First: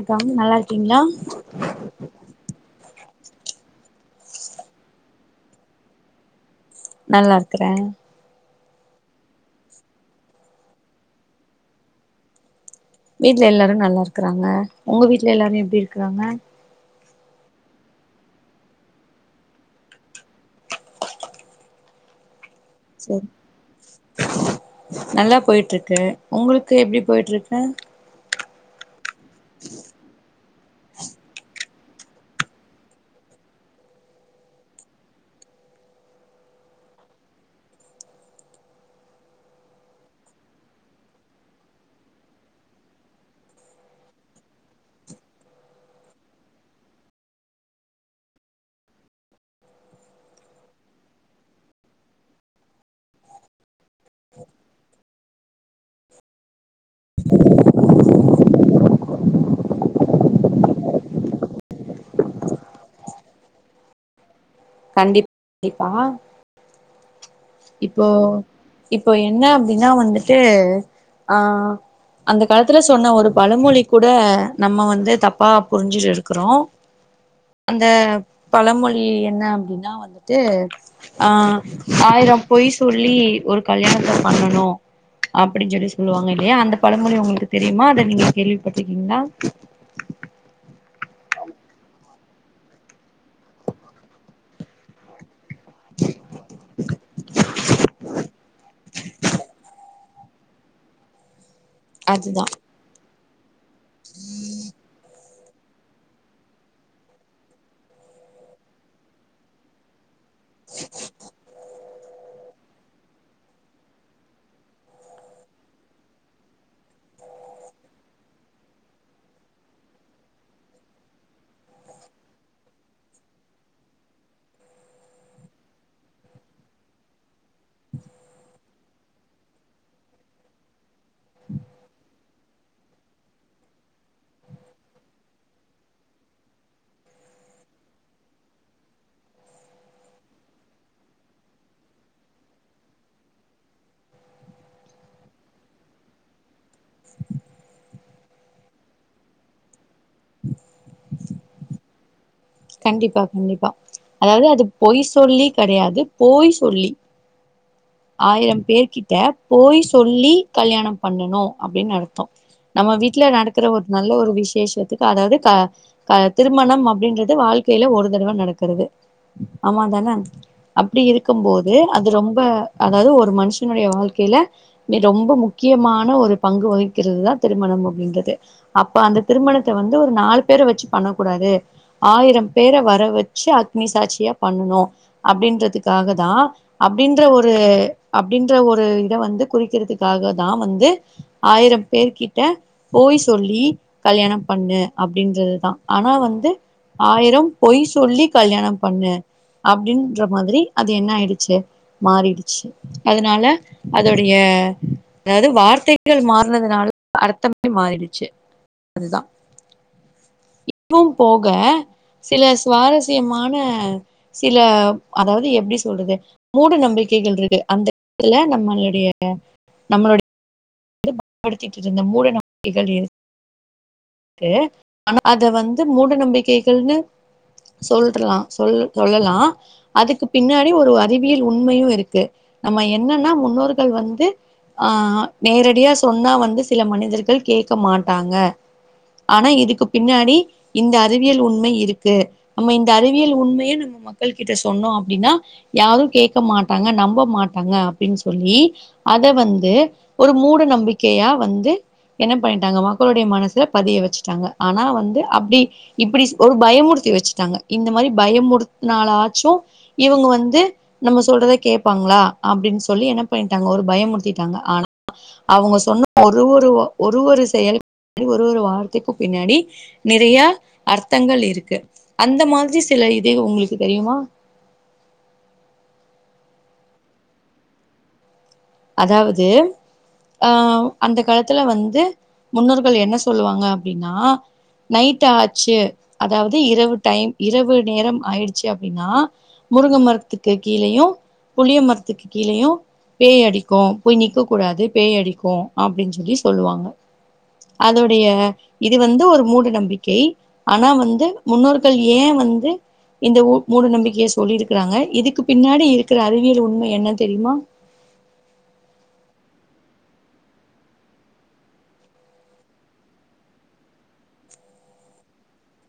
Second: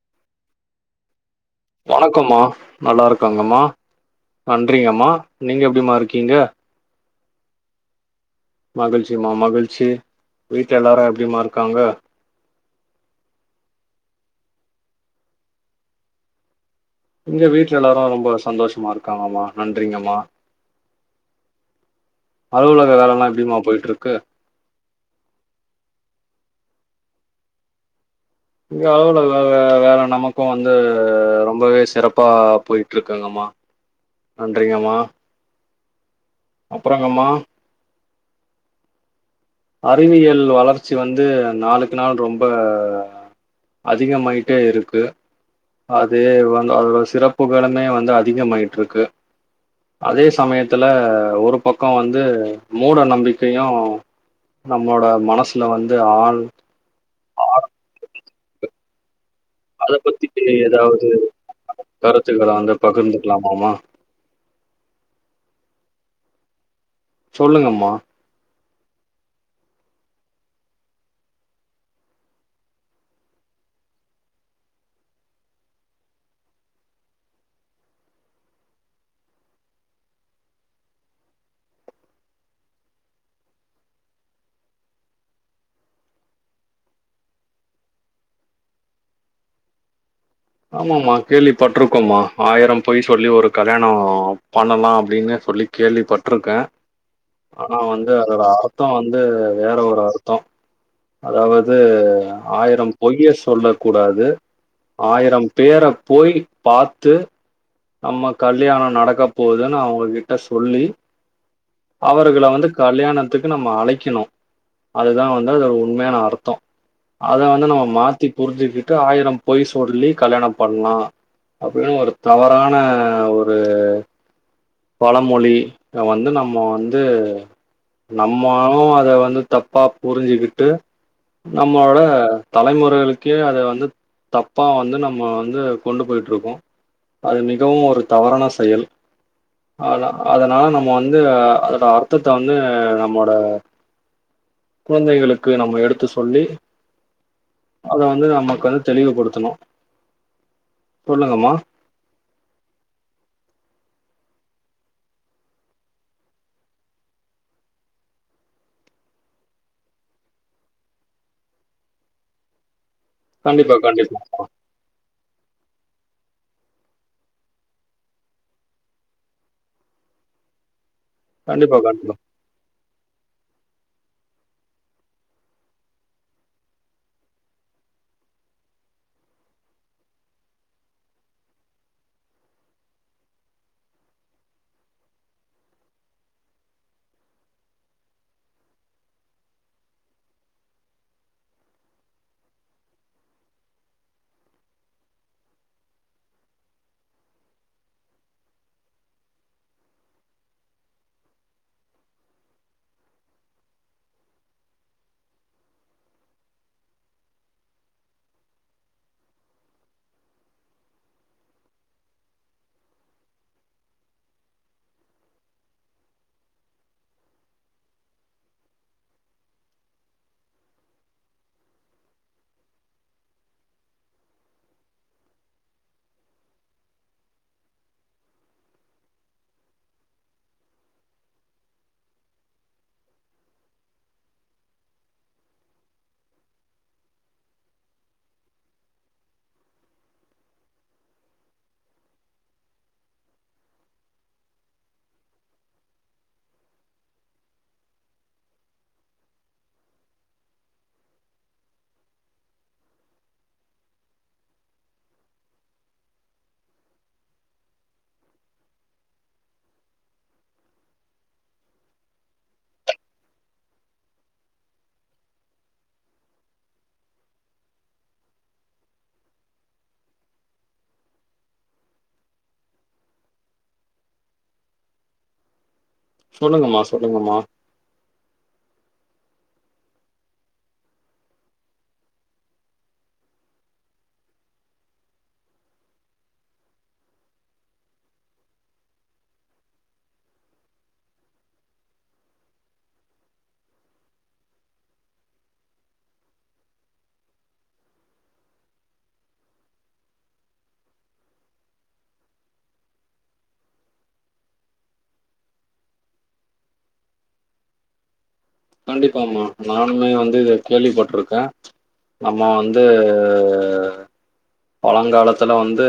அக்காவ் நல்லா இருக்கீங்ளா. இருக்கங்கம்மா நன்றிங்கம்மா நீங்க எப்டிமா இருக்கீங்க. நல்லா இருக்கறே. மகிழ்ச்சிமா மகிழ்ச்சி வீட்ல எல்லாரு எப்டிமா இருக்காங்க. வீட்ல எல்லாரு நல்லா இருக்றாங்க உங்க வீட்டுல எல்லாரு எப்டி இருக்றாங்க. இங்க வீட்ல எல்லாரு ரொம்ப சந்தோஷ்மா இருக்காங்கம்மா நன்றிங்கம்மா. அலுவலக சரி வேலல்லா எப்டிமா போயிட்ருக்கு நல்லா போய்ட்ருக்கு. உங்களுக்கு எப்டி போய்ட்ருக்கு? இங்க அலுவல வே வேல நமக்கு ந்து ரொம்பவே சிறப்பா போய்ட்ருக்குங்கம்மா நன்றிங்கம்மா அப்பறங்கம்மா அறிவியல் வளர்ச்சி வந்து நாளுக்கு நாள் ரொம்ப அதிகமாயிட்டே இருக்கு அது வந் அதோ சிறப்புகளுமே வந்து அதிகமாயிட்ருக்கு அதே சமயத்துல ஒரு பக்கோ வந்து மூட நம்பிக்கையு நம்மோட மனசுல வந்து ஆள் [unintelligible] அத பத்தி ப்பே எதாவ்து [inaudible] கருத்துகளா அங்க பகிர்ந்துக்கலாமாமா கண்டிப் இப்பா சொல்லுங்கம்மா இப்ப என்ன அப்டின்னா வந்துட்டு ஆஹ் அந்த காலத்துல சொன்ன ஒரு பழமொழி கூட நம்ம வந்து தப்பா புரிஞ்சு இருக்கறோ அந்த பழமொழி என்ன அப்டின்னா வந்துட்டு ஆஹ் ஆயிரம் பொய் சொல்லி ஒரு கல்யாணத்த பண்ணனு அப்படிஞ்சொல்லி சொல்லுவாங் இல்லியா அந்த பழமொழி உங்களுக்கு தெரியுமா அத நீங்க கேள்விப்பட்ருக்கீங்களா ஆமாம்மா கேள்விப்பட்ருக்கோமா ஆயிரம் பொய் சொல்லி ஒரு கல்யாண பண்ணலா அப்டினு சொல்லி கேள்விபட்ருக்கே ஆனா வந்து அதோட அர்த்தோ வந்து வேற ஒரு அர்த்தோ அதாவ து அதுதா ஆயிரம் பொய்ய சொல்ல கூடாது அயிரம் பேர போய் பாத்து நம்ம கல்யாணோ நடக்க போகுதுன்னு அவங்க கி ட்ட சொல்லி அவருகள வந்து கல்யாணத்துக்கு நம்ம அழைக்கணு அது தா வந்து அதோட உண்மையான அர்த்தோ அத வந்து நம்ம மாத்தி புரிஞ்சுக்கிட்டு ஆயிரம் பொய் சொல்லி கல்யாணம் பண்லா அப்படினு ஒரு தவறா ன ஒரு பழமொழி [unintelligible] வந்து நம்ம வந்து நம்மோவு அத வந்து தப்பா புரிஞ்சுகிட்டு நம்மோட தலைமுறைகளுக்கே அத வந்து தப்பா வந்து நம்ம வந்து கொண்டு போய்ட்ருக்கோ அது மி கவு ஒரு தவறான செயல் அத அதனால நம்ம வந்து அதோட அர்த்தத்த வந்து நம்மோட குழந்தைகளுக்கு நம்ம எடுத்து சொல்லி அத வந்து நம்ம கொஞ்சோ தெளிவுபடுத்தனு சொல்லுங்கம்மா. கண்டிப்பா கண்டிப்பா அதாவது அது பொய் சொல்லி கெடையாது போய் சொல்லி ஆயிரம் பேர் கிட்ட போய் சொல்லி கல்யாணம் பண்ணனு அப்டின் அர்த்தோ நம்ம வீட்ல நடக்கிற கண்டிப்பா ஒரு நல்ல கண்டிப்பா ஒரு விசேஷத்துக்கு அதாவ்து க க திருமணம் அப்டின்ற து வாழ்க்கைல ஒரு தடவ நடக்கறது ஆமாந்தான அப்டி இருக்கும்போது கண்டிப்பா அது கண்டிப்பா ரொம்ப அதாவ்து ஒரு மன்ஷனுடைய வாழ்க்கைல மி, ரொம்ப முக்கியமான ஒரு பங்கு வகிக்கிறதுதா திருமணம் அப்டின்றது அப்ப அந்த திருமணத்த வந்து ஒரு நாலு பேர வெச்சு பண்ணக்கூடாது ஆயிரம் பேர வர வச்சு அக்னிசாட்சியா பண்ணனு அப்டின்றதுக்காக தா அப்டின்ற ஒரு அப்டின்ற ஒரு இத வந்து குறிக்கிறதுக்காக தா வந்து ஆயிரம் பேர் கிட்ட போய் சொல்லி கல்யாணம் பண்ணு அப்டின்றதுதா ஆனா வந்து ஆயிரம் பொய் சொல்லி கல்யாணம் பண்ணு அப்டின்ற மாதிரி அது என்ன ஆயிடுச்சு மாறிடுச்சு அதனால அதோடைய அதாவ்து வார்த்தைகள் மாறுனதுனால அர்த்தமே மாறிடுச்சு அதுதா [inaudible] போக சில சுவாரஸ்யமான சில அதாவது எப்டி சொல்றது மூட நம்பிக்கைகள்ருக்கு அந்த [inaudible] நம்மளுடைய நம்மளுடை [inaudible] மூடநம்பிக்கைகள் இருக்கு ஆனா அத வந்து மூட நம்பிக்கைகள்னு சொல்ட்றாலா சொல் சொல்லலா அதுக்கு பின்னாடி ஒரு அறிவியல் உண்மையு இருக்கு நம்ம என்னனா முன்னோர்கள் வந்து ஆ நேரடியா சொன்னா வந்து சில மனிதர்கள் கேக்க மாட்டாங்க ஆனா இதுக்கு பின்னாடி இந்த அறிவியல் உண்மை இருக்கு நம்ம இந்த அறிவியல் உண்மையே நம்ம மக்கள் கிட்ட சொன்னோ அப்டினா யாரு கேக்க மாட்டாங்க நம்ப மாட்டாங்க அப்டின் சொல்லி அத வந்து ஒரு மூட நம்பி நம்பிக்கையா வந்து என்ன பண்ணிட்டாங்க மக்களுடைய மனஸ்ல பதிய வச்சுட்டாங்க ஆனா வந்து அப்டி இப்டி ஒரு பயமுறுத்தி வச்சுட்டாங்க இந்த மாரி பயமுறுத்தினாலாச்சு இவங்க வந்து நம்ம சொல்றத கேப்பாங்ளா அப்டின் சொல்லி என்ன பண்ணிட்டாங்க ஒரு பயமுறுத்திட்டாங்க ஆனா அவுங்க சொன்னா ஒரு ஒரு ஒரு ஒரு செயலுக்கு பின்னாடி ஒரு ஒரு வார்த்தைக்கு பின்னாடி நிறைய அர்த்தங்கள் இருக்கு அந்த மாதிரி சில இது உங்குளுக்கு தெரியுமா சொல்லுங்கம்மா சொல்லுங்கம்மா அதாவது ஆ அந்த காலத்துல வந்து முன்னோர்கள் என்ன சொல்லுவாங்க அப்டின்னா நைட் ஆச்சு அதாவது இரவு டைம் இரவு நேரம் ஆயிடுச்சு அப்டின்னா முருங்க மரத்துக்கு கீழேயையு புளிய மரத்துக்கு கீழேயையு பேய் அடி க்கு போய் நிக்க கூடாது பேய்டிக்கு அப்டின் சொல்லி சொல்லுவாங்க அதோடைய இது வந்து ஒரு மூட நம்பிக்கை ஆனா வந்து முன்னோர்கள் ஏ வந்து இந்த மூ-மூட நம்பிக்கையை சொல்லியிருக்கிறாங்க இதுக்கு பின்னாடி இருக்கிற அறிவியல் உண்மை என்ன தெரியுமா கண்டிப்பாமா நானுமே வந்து இத கேள்விப்பட்டுருக்கே நம்ம வந்து பலங்காலத்துல வந்து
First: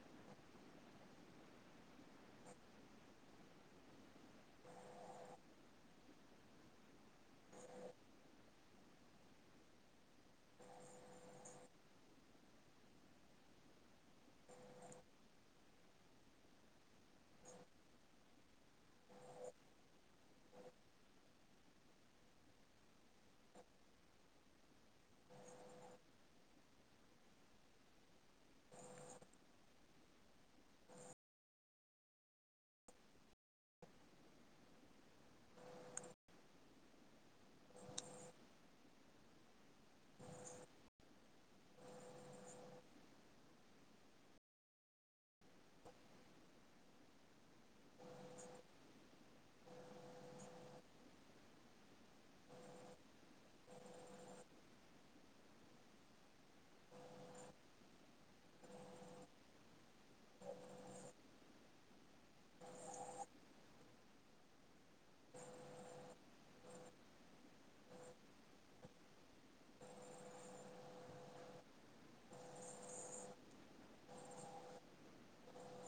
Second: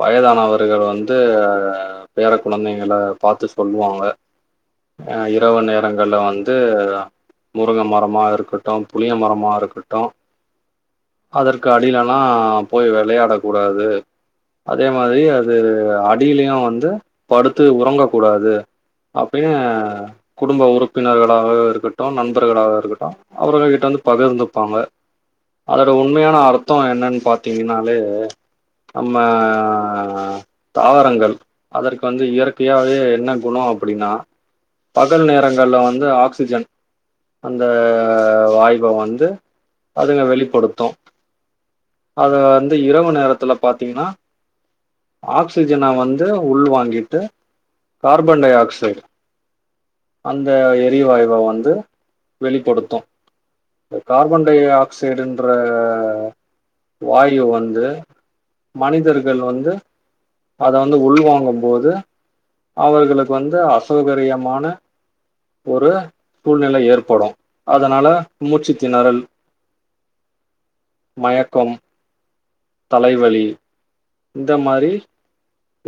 வயதானவர்கள் வந்து பேர குழந்தைங்க பாத்து சொல்லுவாங்க அ இரவு நேரங்கள்ல வந்து முருங்க மரமா இருக்கட்டு புளிய மரமா இருக்கட்டு அதற்கு அடிலல்லா போய் விளையாடக்கூடாது அதே மாதிரி அது அடியிலயு வந்து படுத்து உறங்கக்கூடாது அப்டின்னு குடும்ப உறுப்பினர்களாக இருக்கட்டு நண்பர்களாக இருக்கட்டு அவர்கள கிட்ட வந்து பகிர்ந்துப்பாங்க அதோட உண்மையான அர்த்தோ என்னன் பார்த் பாத்தீங்னாலே நம்ம தாவரங்கள் அதற்கு வந்து இயற்கையாவவே என்ன குணோ அப்டின்னா பகல் நேரங்கள்ல வந்து ஆக்சிஜன் அந்த வாய்வ வந்து அதுங்க வெளிப்படுத்து அத வந்து இரவு நேரத்துல பாத்தீங்ன்னா ஆக்சிஜனை வந்து உள்வாங்கிட்டு கார்பன் டை ஆக்சைடு அந்த எரிவாயுவ வந்து வெளிப்படுத்து இந்த கார்பன் டை ஆக்சைடுன்ற வாயு வந்து மனிதர்கள் வந்து அத வந்து உள் வாங்கும்போது அவர்களுக்கு வந்து அசௌகரியமான ஒரு சூழ்நிலை ஏற்படு அதனால மூச்சு திணறல் மயக்கம் தலைவலி இந்த மாரி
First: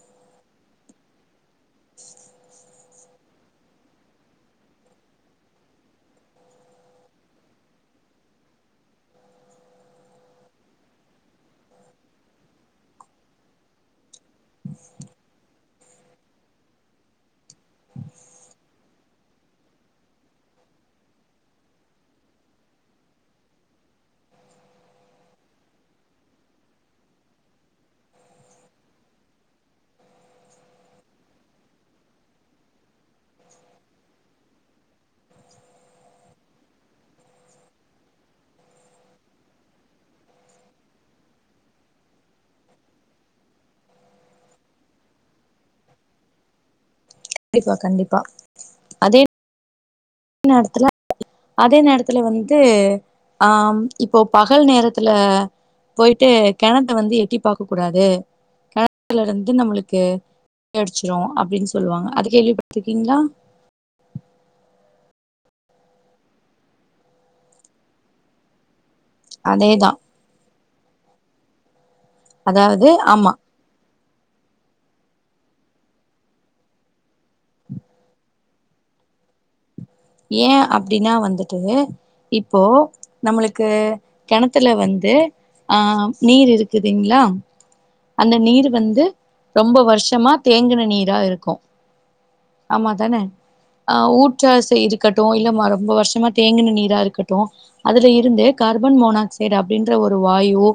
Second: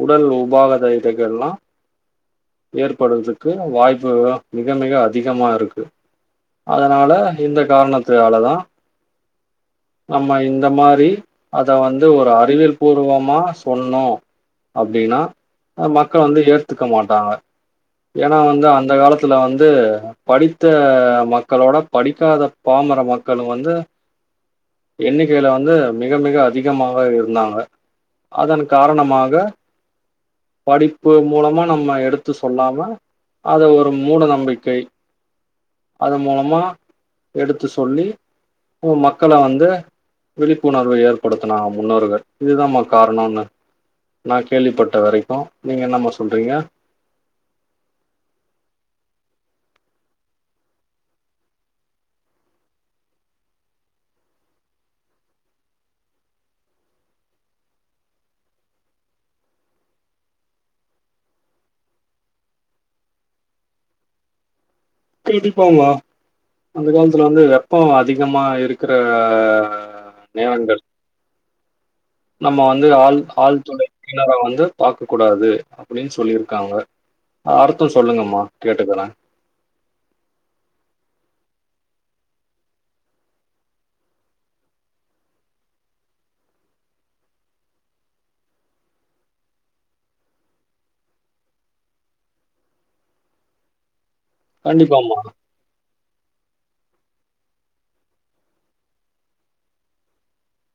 உடல் உபகத இதகள்ல்லா ஏற்படுறதுக்கு வாய்ப்பு மிக மிக அதிகமா இருக்கு அதனால இந்த காரணத்துனாலதா நம்ம இ ந்த மாரி அத வந்து ஒரு அறிவியல் பூர்வமா சொன்னோ அப்டினா அ மக்கள் வந்து ஏத்துக்க மாட்டாங்க ஏன்னா வந்து அந்த காலத்துல வந்து படித்த மக்களோட படிக்காத பாமர மக்களுங் வந்து என்னிக் கீல வந்து மிக மிக அதிகமாக இருந்தாங்க அதன் காரணமாக படிப்பு மூலமா நம்ம எடுத்து சொல்லாம அத ஒரு மூட நம்பிக்கை அதன் மூலமா எடுத்து சொல்லி போ மக்கள வந்து விழிப்புணர்வை ஏற்படுத்தினாங்க முன்னோர்கள் இதுதாமா காரணன்னு நா கேள்விப்பட்ட வரைக்கு நீங்க என்னம்மா சொல்றீங்க கண்டிப்பா கண்டிப்பா அதே [inaudible] அதே நேரத்துல வந்து அ ம் இப்போ பகல் நேரத்துல போய்ட்டு கெணத்த வந்து எட்டி பாக்க கூடாது கெணத்துல இருந்து நம்மளுக்கு பேய் அடிச்சிரு அப்டின் சொல்லுவாங்க அது கேள்விப்பட்டுருக்கீங்களா கண்டிப்பா மா அந்த கால்த்துல வந்து வெப்போ அதிகமா இருக் க்குற அதேதா நேரங்கள் நம்ம வந்து அதாவது ஆள் ஆமா ஆள்துளை கெணற வந்து பாக்க கூடாது அப்டின் சொல்லியிருக்காங்க அர்த்தோ சொல்லுங்கம்மா கேட்டுக்கறே ஏ அப்டினா வந்துட்டு இப்போ நம்மளுக்கு கெணத்துல வந்து அ நீர் இருக்குதுங்களா அந்த நீரு வந்து ரொம்ப வருஷமா தேங்கின நீரா இருக்கு ஆமா தானே அ ஊ [unintelligible] கண்டிப்பாம்மா க்கட்டு இல்ல மா ரொம்ப வருஷமா தேங்குனு நீரா இருக்கட்டு அதுல இருந்து கார்பன் மோனாக்சைடு அப்டின்ற ஒரு வாயு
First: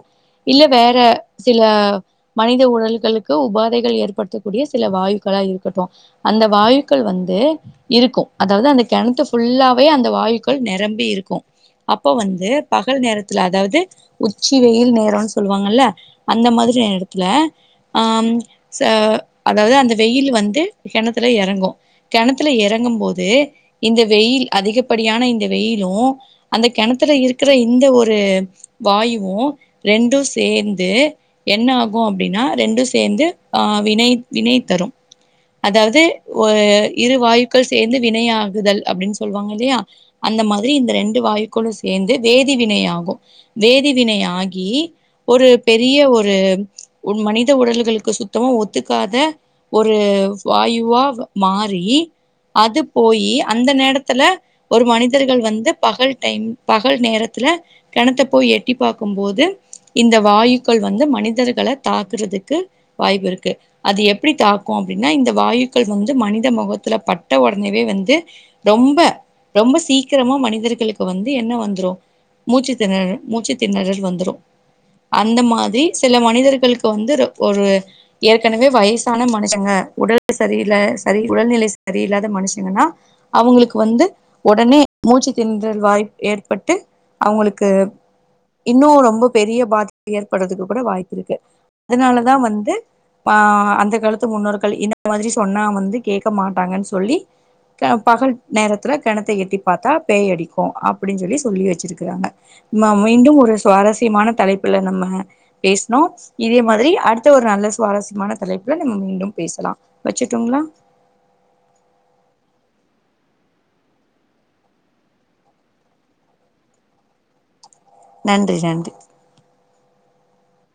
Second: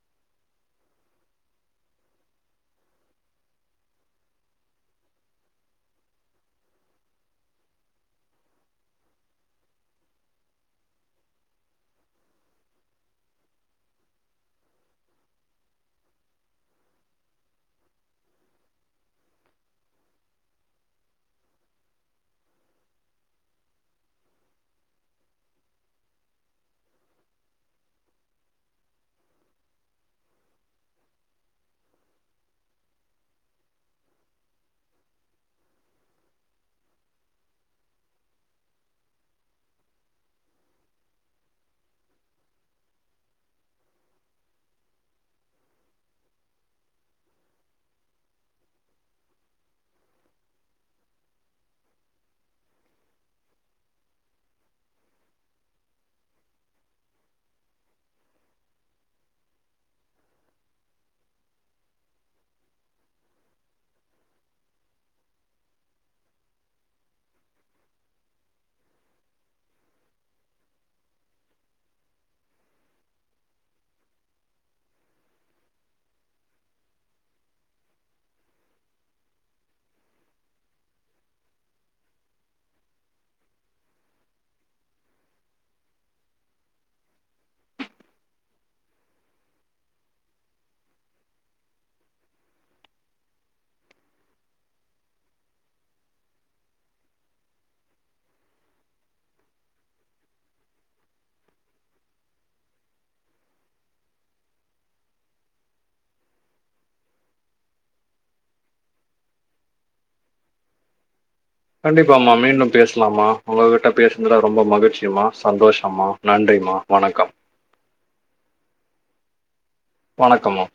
இல்ல வேற சில மனித உடல்களுக்கு உபாதைகள் ஏற்படுத்தக்கூடிய சில வாயுக்களா இருக்கட்டு அந்த வாயுக்கள் வந்து இருக்கு அதாவ்து அந்த கெணத்து ஃபுல்லாவே அந்த வாயுக்கள் நெரம்பி இருக்கு அப்போ வந்து பகல் நேரத்துல அதாவ்து உச்சி வெயில் நேரோ சொல்லுவாங்கல்ல அந்த மாதிரி நேரத்துல ஆம் ச அதாவ்து அந்த வெயிலு வந்து கெணத்துல இறங்கும் கெணத்துல எறங்கும் போது இந்த வெயில் அதிகப்படியான இந்த வெயிலு அந்த கெணத்துல இருக்கிற இந்த ஒரு வாயுவு ரெண்டு சேந்து என்ன ஆகு அப்டின்னா ரெண்டு சேந்து ஆ வினை வினை தரு அதாவ்து ஒரு இரு வாயுக்கள் சேந்து வினைையாக [unintelligible] அப்டின் சொல்லுவாங்க இல்லையா அந்த மாதிரி இந்த ரெண்டு வாயுக்களு சேந்து வேதிவினை ஆகு வேதிவினை ஆகி ஒரு பெரிய ஒரு மனித உடல்களுக்கு சுத்தமா ஒத்துக்காத ஒரு வாயுவா அ மாறி அது போயி அந்த நேரத்தில ஒரு மனிதர்கள் வந்து பகல் டைம் பகல் நேரத்தில கெணத்த போய் எட்டி பாக்கும்போது இந்த வாயுக்கள் வந்து மனிதர்களை தாக்குறதுக்கு வாய்ப்பு இருக்கு அது எப்டி தாக்கு அப்டின்னா இந்த வாயுக்கள் வந்து மனித மொகத்தில பட்ட உடனேவே வந்து ரொம்ப ரொம்ப சீக்கிரமா மனிதர்களுக்கு வந்து என்ன வந்துரு மூச்சு திணறல் மூச்சு திணறல் வந்துரு அந்த மாதிரி சில மனிதர்களுக்கு வந்து இது ஒரு ஏற்கனவே வய்சான மனுஷங்க உடல் செரியில்ல செரி உடல்நிலை செரியில்லாத மனுஷங்கன்னா அவுங்களுக்கு வந்து உடனே மூச்சு திணறல் வாய்ப்பு ஏற்பட்டு அவங்களுக்கு இன்னு ரொம்ப பெரிய பாதிப்பு ஏற்படுறதுக்கு கூட வாய்ப்பு இருக்கு அதனாலதா வந்து ஆ அந்த காலத்து முன்னோர்கள் இந்தன்ன மாதிரி சொன்னா வந்து கேட்க மாட்டாங்கன்னு சொல்லி ப-பகல் நேரத்துல கெணத்தை எட்டி பாத்தா பேய் அடிக்கு அப்டின் சொல்லி சொல்லி வச்சிருக்கிறாங்க ம் மீண்டு ஒரு சுவாரஸ்யமான தலைப்புல நம்ம பேஸ்னோ இதே மாதிரி அடுத்த ஒரு நல்ல சுவாரஸ்யமான தலைப்புல நம்ம மீண்டும் பேசலா வச்சுட்டோங்ளா கண்டிப்பாமா மீண்டும் பேசலாமா உங்ககிட்ட பேசுனதுல ரொம்ப மகிழ்ச்சியமா சந்தோஷமா நன்றிமா வணக்கம் நன்றி நன்றி வணக்கம்மா